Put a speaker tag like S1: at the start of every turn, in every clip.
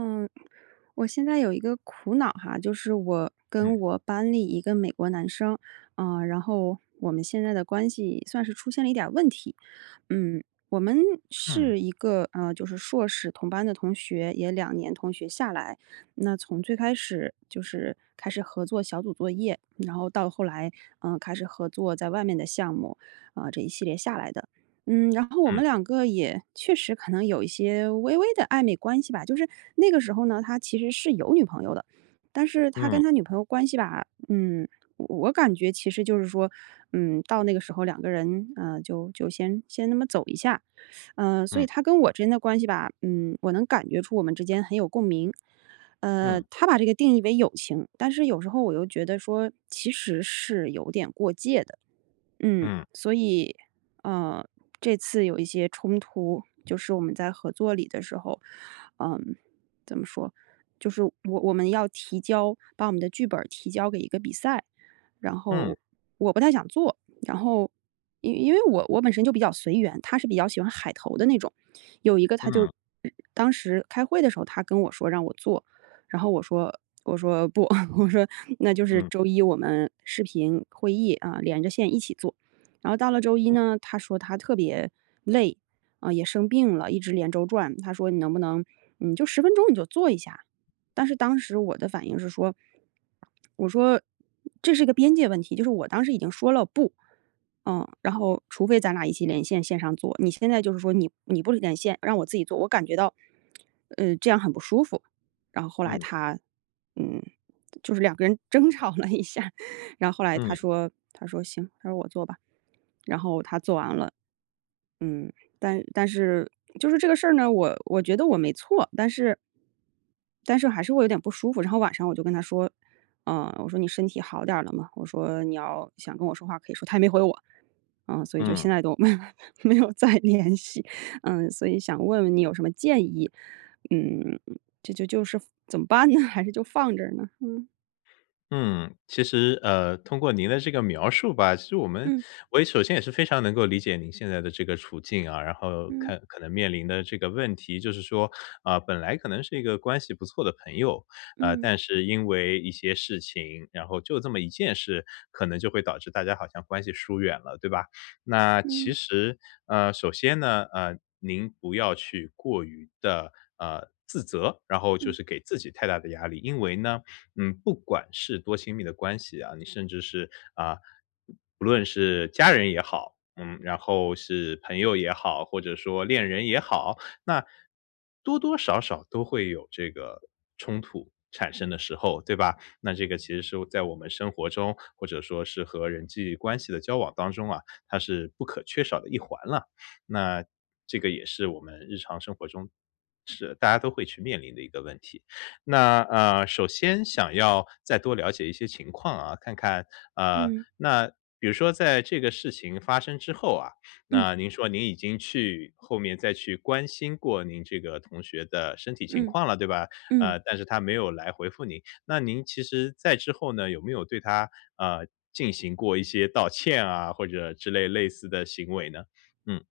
S1: 嗯，我现在有一个苦恼哈。就是我跟
S2: 嗯。
S1: 我班里一个美国男生，呃，然后我们现在的关系算是出现了一点儿问题。嗯，我们
S2: 嗯。
S1: 是一个，呃，就是硕士同班的同学，也2年同学下来。那从最开始就是开始合作小组作业，然后到后来，呃，开始合作在外面的项目，呃，这一系列下来的。嗯，然后我们
S2: 嗯。
S1: 2个也确实可能有一些微微地暧昧关系吧，就是那个时候呢，他其实是有女朋友的。但是他
S2: 嗯。
S1: 跟他女朋友关系吧，嗯，我感觉其实就是说，嗯，到那个时候2个人，呃，就就先先那么走一下。呃，所以
S2: 嗯。
S1: 他跟我之间的关系吧，嗯，我能感觉出我们之间很有共鸣。
S2: 嗯。
S1: 呃，他把这个定义为友情，但是有时候我又觉得说，其实是有点过界的。嗯，
S2: 嗯。
S1: 所以，呃，这次有一些冲突，就是我们在合作里的时候。嗯，怎么说，就是我我们要提交，把我们的剧本儿提交给一个比赛。然
S2: 嗯。
S1: 后我不太想做，然后因因为我我本身就比较随缘，他是比较喜欢海投的那种。有一个他就
S2: 嗯。
S1: 当时开会的时候他跟我说让我做，然后我说，我说：“不。” 我说：“那就是
S2: 嗯。
S1: 周一我们视频会议啊，连着线一起做。”然后到了周一
S2: 嗯。
S1: 呢，他说他特别累，啊，也生病了，一直连轴转，他说：“你能不能，你就10分钟你就做一下。”但是当时我的反应是说，我说：“这是一个边界问题，”就是我当时已经说了，不。呃，然后除非咱俩一起连线，线上做，你现在就是说你你不连线，让我自己做，我感觉到，呃，这样很不舒服。然后后来
S2: 嗯。
S1: 他，嗯，就是2个人争吵了一下，然后后来他
S2: 嗯。
S1: 说他说：“行，”他说：“我做吧，”然后他做完了。嗯，但但是就是这个事儿呢，我我觉得我没错，但是但是还是会有点不舒服。然后晚上我就跟他说：“呃，我说你身体好点儿了吗？我说“你要想跟我说话，可以说。”他没回我，啊，所以就
S2: 嗯。
S1: 现在都没有没有没有再联系。嗯，所以想问问你有什么建议，嗯，这就就是怎么办呢？还是就放着呢？嗯。
S2: 嗯，其实，呃，通过您的这个描述吧，其实我们
S1: 嗯。
S2: 我也首先也是非常能够理解你现在的这个处境啊。然后
S1: 嗯。
S2: 看可能面临的这个问题，就是说，啊，本来可能是一个关系不错的朋友，啊，
S1: 嗯。
S2: 但是因为一些事情，然后就这么一件事，可能就会导致大家好像关系疏远了，对吧？那其
S1: 嗯。
S2: 实呃，首先呢，呃，您不要去过于地，呃，自责，然后就
S1: 嗯。
S2: 是给自己太大的压力。因为呢，嗯，不管是多亲密的关系啊，你甚至是啊，不论是家人也好，嗯，然后是朋友也好，或者说恋人也好，那多多少少都会有这个冲突产生的时候，对吧？那这个其实是在我们生活中，或者说是和人际关系的交往当中啊，它是不可缺少的一环了。那这个也是我们日常生活中，是大家都会去面临的一个问题。那，呃，首先想要再多了解一些情况啊，看看啊，
S1: 嗯。
S2: 那比如说在这个事情发生之后啊，
S1: 嗯。
S2: 那您说您已经去后面再去关心过您这个同学的身体情
S1: 嗯，
S2: 况了，对吧？
S1: 嗯。
S2: 呃，但是他没有来回复您。那您其实再之后呢，有没有对他，呃，进行过一些道歉啊，或者之类类似的行为呢？嗯。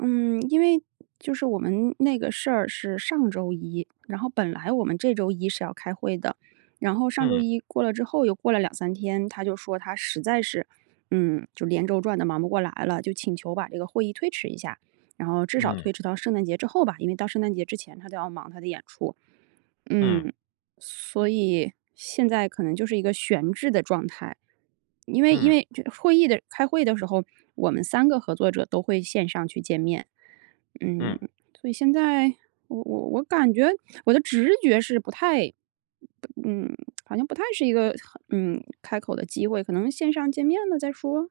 S1: 嗯，因为就是我们那个事儿是上周一，然后本来我们这周一是要开会的。然后上周
S2: 嗯。
S1: 一过了之后，又过了2-3天，他就说他实在是嗯，就连轴转得忙不过来了，就请求把这个会议推迟一下。然后至少
S2: 嗯。
S1: 推迟到圣诞节之后吧，因为到圣诞节之前，他都要忙他的演出，
S2: 嗯。
S1: 嗯。所以，现在可能就是一个悬置的状态。因为因
S2: 嗯。
S1: 为就会议的开会的时候，我们3个合作者都会线上去见面。嗯，
S2: 嗯。
S1: 所以现在，我我我感觉我的直觉是不太嗯，好像不太是一个很嗯，开口的机会，可能线上见面了再说？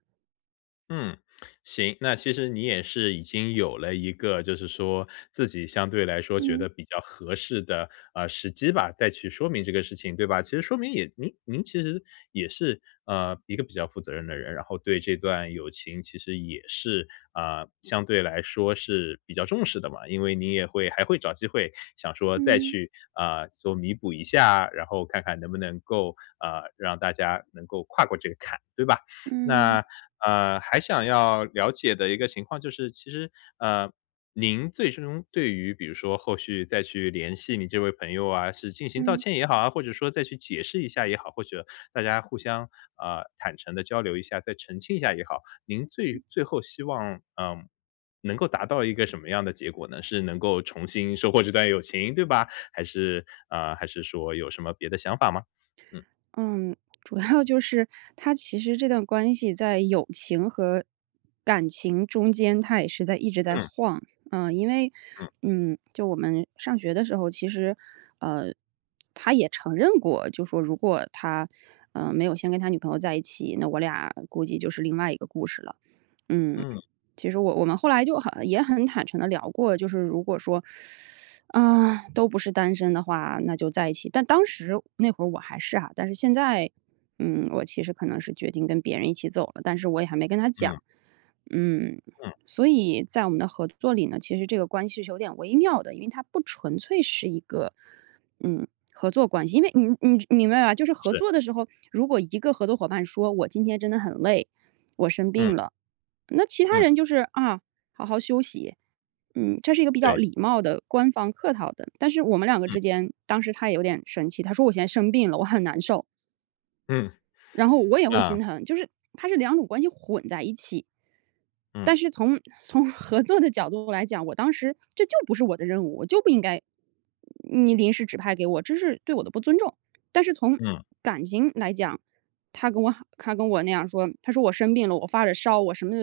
S2: 嗯，行。那其实你也是已经有了一个就是说自己相对来说，觉
S1: 嗯。
S2: 得比较合适的，呃，时机吧，再去说明这个事情，对吧？其实说明也您您其实也是，呃，一个比较负责任的人，然后对这段友情其实也是啊，相对来说是比较重视的嘛。因为你也会还会找机会，想说再
S1: 嗯。
S2: 去，啊，做弥补一下，然后看看能不能够，呃，让大家能够跨过这个坎，对吧？
S1: 嗯。
S2: 那，呃，还想要了解的一个情况就是，其实呃，您最终对于比如说后续再去联系你这位朋友啊，是进行道
S1: 嗯。
S2: 歉也好啊，或者说再去解释一下也好，或者大家互相，啊，坦诚地交流一下，再澄清一下也好，您
S1: 嗯。
S2: 最最后希望，嗯，能够达到一个什么样的结果呢？是能够重新收获这段友情，对吧？还是啊，还是说有什么别的想法吗？嗯。
S1: 嗯，主要就是，它其实这段关系在友情和感情中间，它也是在一直在
S2: 嗯。
S1: 晃。呃，因为，
S2: 嗯。
S1: 嗯，就我们上学的时候，其实，呃，他也承认过，就说如果他，呃，没有先跟他女朋友在一起，那我俩估计就是另外一个故事了。嗯，
S2: 嗯。
S1: 其实我我们后来就很也很坦诚地聊过，就是如果说，呃，都不是单身的话，那就在一起。但当时那会儿我还是啊，但是现在，嗯，我其实可能是决定跟别人一起走了，但是我也还没跟他讲。
S2: 嗯。
S1: 嗯，
S2: 嗯。
S1: 所以在我们的合作里呢，其实这个关系是有点微妙的，因为它不纯粹是一个，嗯，合作关系，因为你你你明白吧？就是合
S2: 是。
S1: 作的时候，如果一个合作伙伴说：“我今天真的很累，我生病
S2: 嗯。
S1: 了。”那其他
S2: 嗯。
S1: 人就是：“啊，好好休息。”嗯，这是一个比较
S2: 对。
S1: 礼貌的、官方客套的。但是我们两个
S2: 嗯。
S1: 之间，当时他也有点生气，他说我现在生病了，我很难受。
S2: 嗯，
S1: 然后我也会
S2: 啊。
S1: 心疼，就是它是两种关系混在一起。
S2: 嗯。
S1: 但是从从合作的角度来讲，我当时这就不是我的任务，我就不应该你临时指派给我，这是对我的不尊重。但是从
S2: 嗯。
S1: 感情来讲，他跟我他跟我那样说，他说：“我生病了，我发着烧，我什么”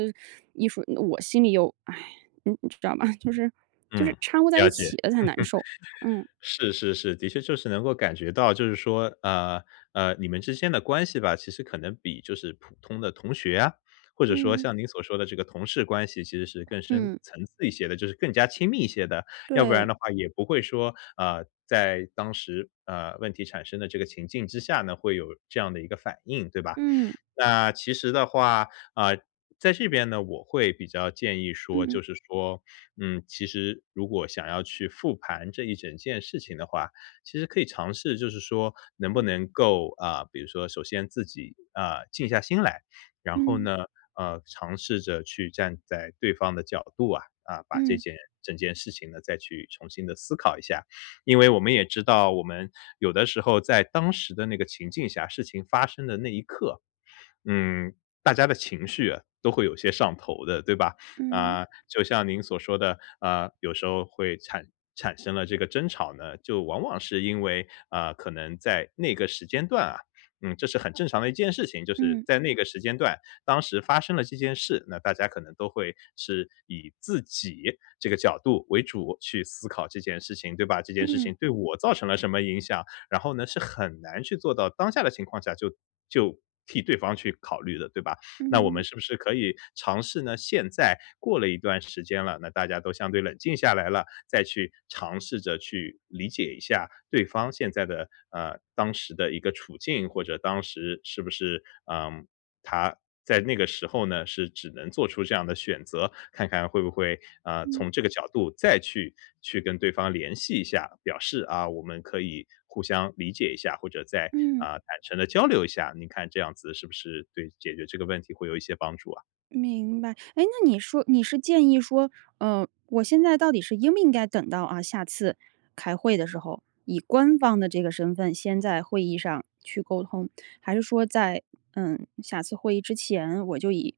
S1: 一说，我心里又唉，你你知道吗？就是就
S2: 嗯，
S1: 是掺和在
S2: 了
S1: 一
S2: 解。
S1: 起了才难受，嗯。
S2: 是是是，的确就是能够感觉到，就是说，呃，呃，你们之间的关系吧，其实可能比就是普通的同学啊，或者说
S1: 嗯。
S2: 像您所说的这个同事关系，其实是更深
S1: 嗯。
S2: 层次一些的，就是更加亲密一些的。要不然
S1: 对。
S2: 的话也不会说，啊，在当时，呃，问题产生的这个情境之下呢，会有这样的一个反应，对吧？
S1: 嗯。
S2: 那其实的话，啊，在这边呢，我会比较建议说，
S1: 嗯。
S2: 就是说，嗯，其实如果想要去复盘这一整件事情的话，其实可以尝试，就是说能不
S1: 嗯。
S2: 能够啊，比如说首先自己，啊，静下心来。然后
S1: 嗯。
S2: 呢，呃，尝试着去站在对方的角度啊，啊，把这
S1: 嗯。
S2: 件整件事情呢，再去重新地思考一下。因为我们也知道，我们有的时候，在当时的那个情景下，事情发生的那一刻，嗯，大家的情绪都会有些上头的，对吧？
S1: 嗯。
S2: 啊，就像您所说的，啊，有时候会产产生了这个争吵呢，就往往是因为，啊，可能在那个时间段啊，嗯，这是很正常的一件事情。就是
S1: 嗯。
S2: 在那个时间段，当时发生了这件事，那大家可能都会是以自己这个角度为主，去思考这件事情，对吧？这件事
S1: 嗯。
S2: 情对我造成了什么影响，然后呢，是很难去做到当下的情况下，就就替对方去考虑的，对吧？那我们
S1: 嗯。
S2: 是不是可以尝试呢，现在过了一段时间了，那大家都相对冷静下来了，再去尝试着去理解一下对方现在的呃，当时的一个处境，或者当时是不是呃，他在那个时候呢，是只能做出这样的选择。看看会不会，啊，
S1: 嗯。
S2: 从这个角度再去去跟对方联系一下，表示：“啊，我们可以互相理解一下，或者再，
S1: 嗯。
S2: 啊，坦诚地交流一下。”你看这样子，是不是对解决这个问题会有一些帮助啊？
S1: 明白，哎，那你说你是建议说，呃，我现在到底是应不应该等到，啊，下次开会的时候，以官方的这个身份先在会议上去沟通，还是说在，呃，下次会议之前，我就以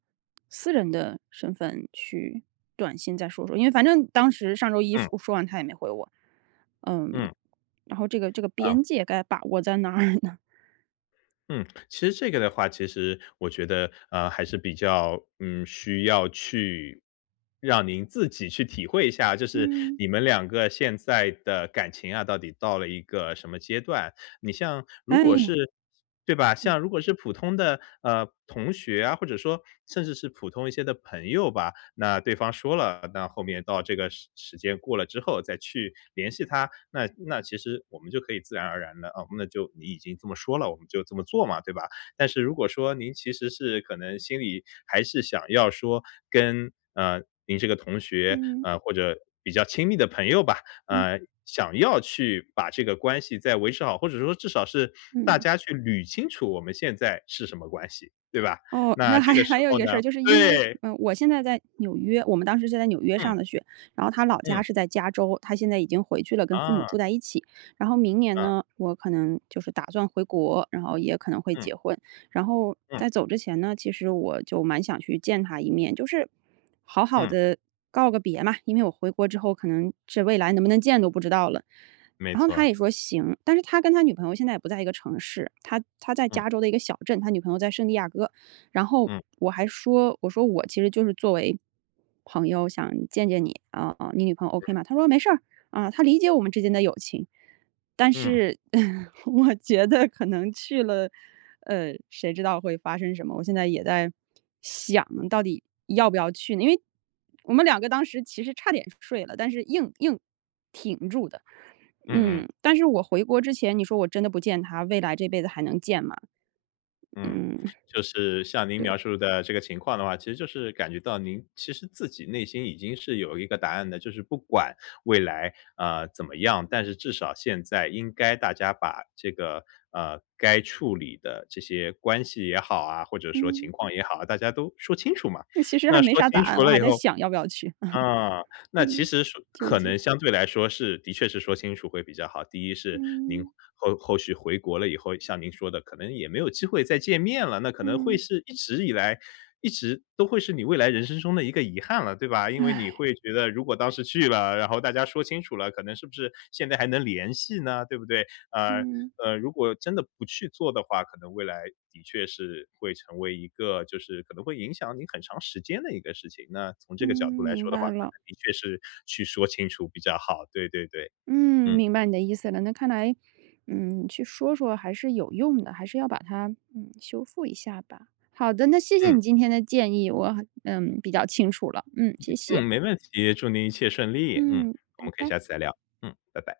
S1: 私人的身份去短信再说说。因为反正当时上周一
S2: 嗯。
S1: 说说完他也没回我，呃，
S2: 嗯。
S1: 然后这个这个
S2: 啊。
S1: 边界该把握在哪儿呢？
S2: 嗯，其实这个的话，其实我觉得，呃，还是比较，嗯，需要去让您自己去体会一下。就是
S1: 嗯。
S2: 你们两个现在的感情啊，到底到了一个什么阶段？你像如果
S1: 唉。
S2: 是对吧，
S1: 嗯。
S2: 像如果是普通的，呃，同学啊，或者说甚至是普通一些的朋友吧，那对方说了，那后面到这个时时间过了之后再去联系他。那那其实我们就可以自然而然地啊，那就你已经这么说了，我们就这么做嘛。对吧？但是如果说您其实是可能心里还是想要说跟，呃，您这个同学
S1: 嗯。
S2: 啊，或者比较亲密的朋友吧，
S1: 嗯。
S2: 啊，想要去把这个关系再维持好，或者说至少是大
S1: 嗯。
S2: 家去捋清楚我们现在是什么关系，对吧？
S1: 哦，那
S2: 那
S1: 还
S2: 这个时
S1: 还有一
S2: 候
S1: 个事
S2: 呢
S1: 儿。就是因为
S2: 对。
S1: 我现在在纽约，我们当时是在纽约
S2: 嗯。
S1: 上的学，然后他老家
S2: 嗯。
S1: 是在加州，他现在已经回去了跟父母
S2: 啊。
S1: 住在一起。然后明年
S2: 嗯。
S1: 呢，我可能就是打算回国，然后也可能会
S2: 嗯。
S1: 结婚。然后
S2: 嗯。
S1: 在走之前呢，其实我就蛮想去见他一面，就是好好
S2: 嗯。
S1: 地告个别嘛！因为我回国之后可能是未来能不能见都不知道了。
S2: 没
S1: 然后他
S2: 错。
S1: 也说行，但是他跟他女朋友现在也不在一个城市，他他在
S2: 嗯。
S1: 加州的一个小镇，他女朋友在圣地亚哥。然后
S2: 嗯。
S1: 我还说我说我其实就是作为朋友想见见你，啊，哦，你女朋友 OK
S2: 嗯。
S1: 吗？他说没事，啊。她理解我们之间的友情，但
S2: 嗯。
S1: 是，呃，我觉得可能去了，呃，谁知道会发生什么？我现在也在想到底要不要去呢？因为我们2个当时其实差点睡了，但是硬硬挺住的。
S2: 嗯嗯。
S1: 呃，但是我回国之前，你说我真的不见他，未来这辈子还能见吗？
S2: 嗯，
S1: 嗯，
S2: 就是像您
S1: 对。
S2: 描述的这个情况的话，其实就是感觉到，您其实自己内心已经是有一个答案的。就是不管未来，啊，怎么样，但是至少现在应该大家把这个，呃，该处理的这些关系也好啊，或者说情
S1: 嗯。
S2: 况也好啊，大家都说清楚嘛。
S1: 其实还
S2: 那
S1: 没
S2: 说
S1: 啥答
S2: 清
S1: 案，
S2: 楚
S1: 我
S2: 了
S1: 还
S2: 以
S1: 在
S2: 后
S1: 想要不要去。
S2: 啊，那其
S1: 呃，
S2: 实说
S1: 纠
S2: 可
S1: 结。
S2: 能相对来说是的确是说清楚会比较好。第1是您
S1: 嗯。
S2: 后后续回国了以后像您说的，可能也没有机会见面了，那可能会
S1: 嗯。
S2: 是一直以来一直都会是你未来人生中的一个遗憾了，对吧？因为你 会觉得如果当时去了，然后大家说清楚了，可能是不是现在还能联系呢？对不对？啊，
S1: 嗯。
S2: 呃，如果真的不去做的话，可能未来的确是会成为一个就是可能会影响你很长时间的一个事情，那从这
S1: 嗯，
S2: 个角度来
S1: 明
S2: 说的话，
S1: 白
S2: 可
S1: 了。
S2: 能的确是去说清楚比较好，对对对。
S1: 嗯，
S2: 嗯。
S1: 明白你的意思了，那看来，呃，去说说还是有用的，还是要把它，呃，修复一下吧。好的，那谢谢
S2: 嗯。
S1: 你今天的建议，我，呃，比较清楚了，嗯，谢
S2: 嗯，
S1: 谢。
S2: 没问题，祝您一切顺利，嗯，
S1: 嗯，
S2: 我
S1: 拜
S2: 们可以
S1: 拜。
S2: 下次再聊，嗯，拜拜。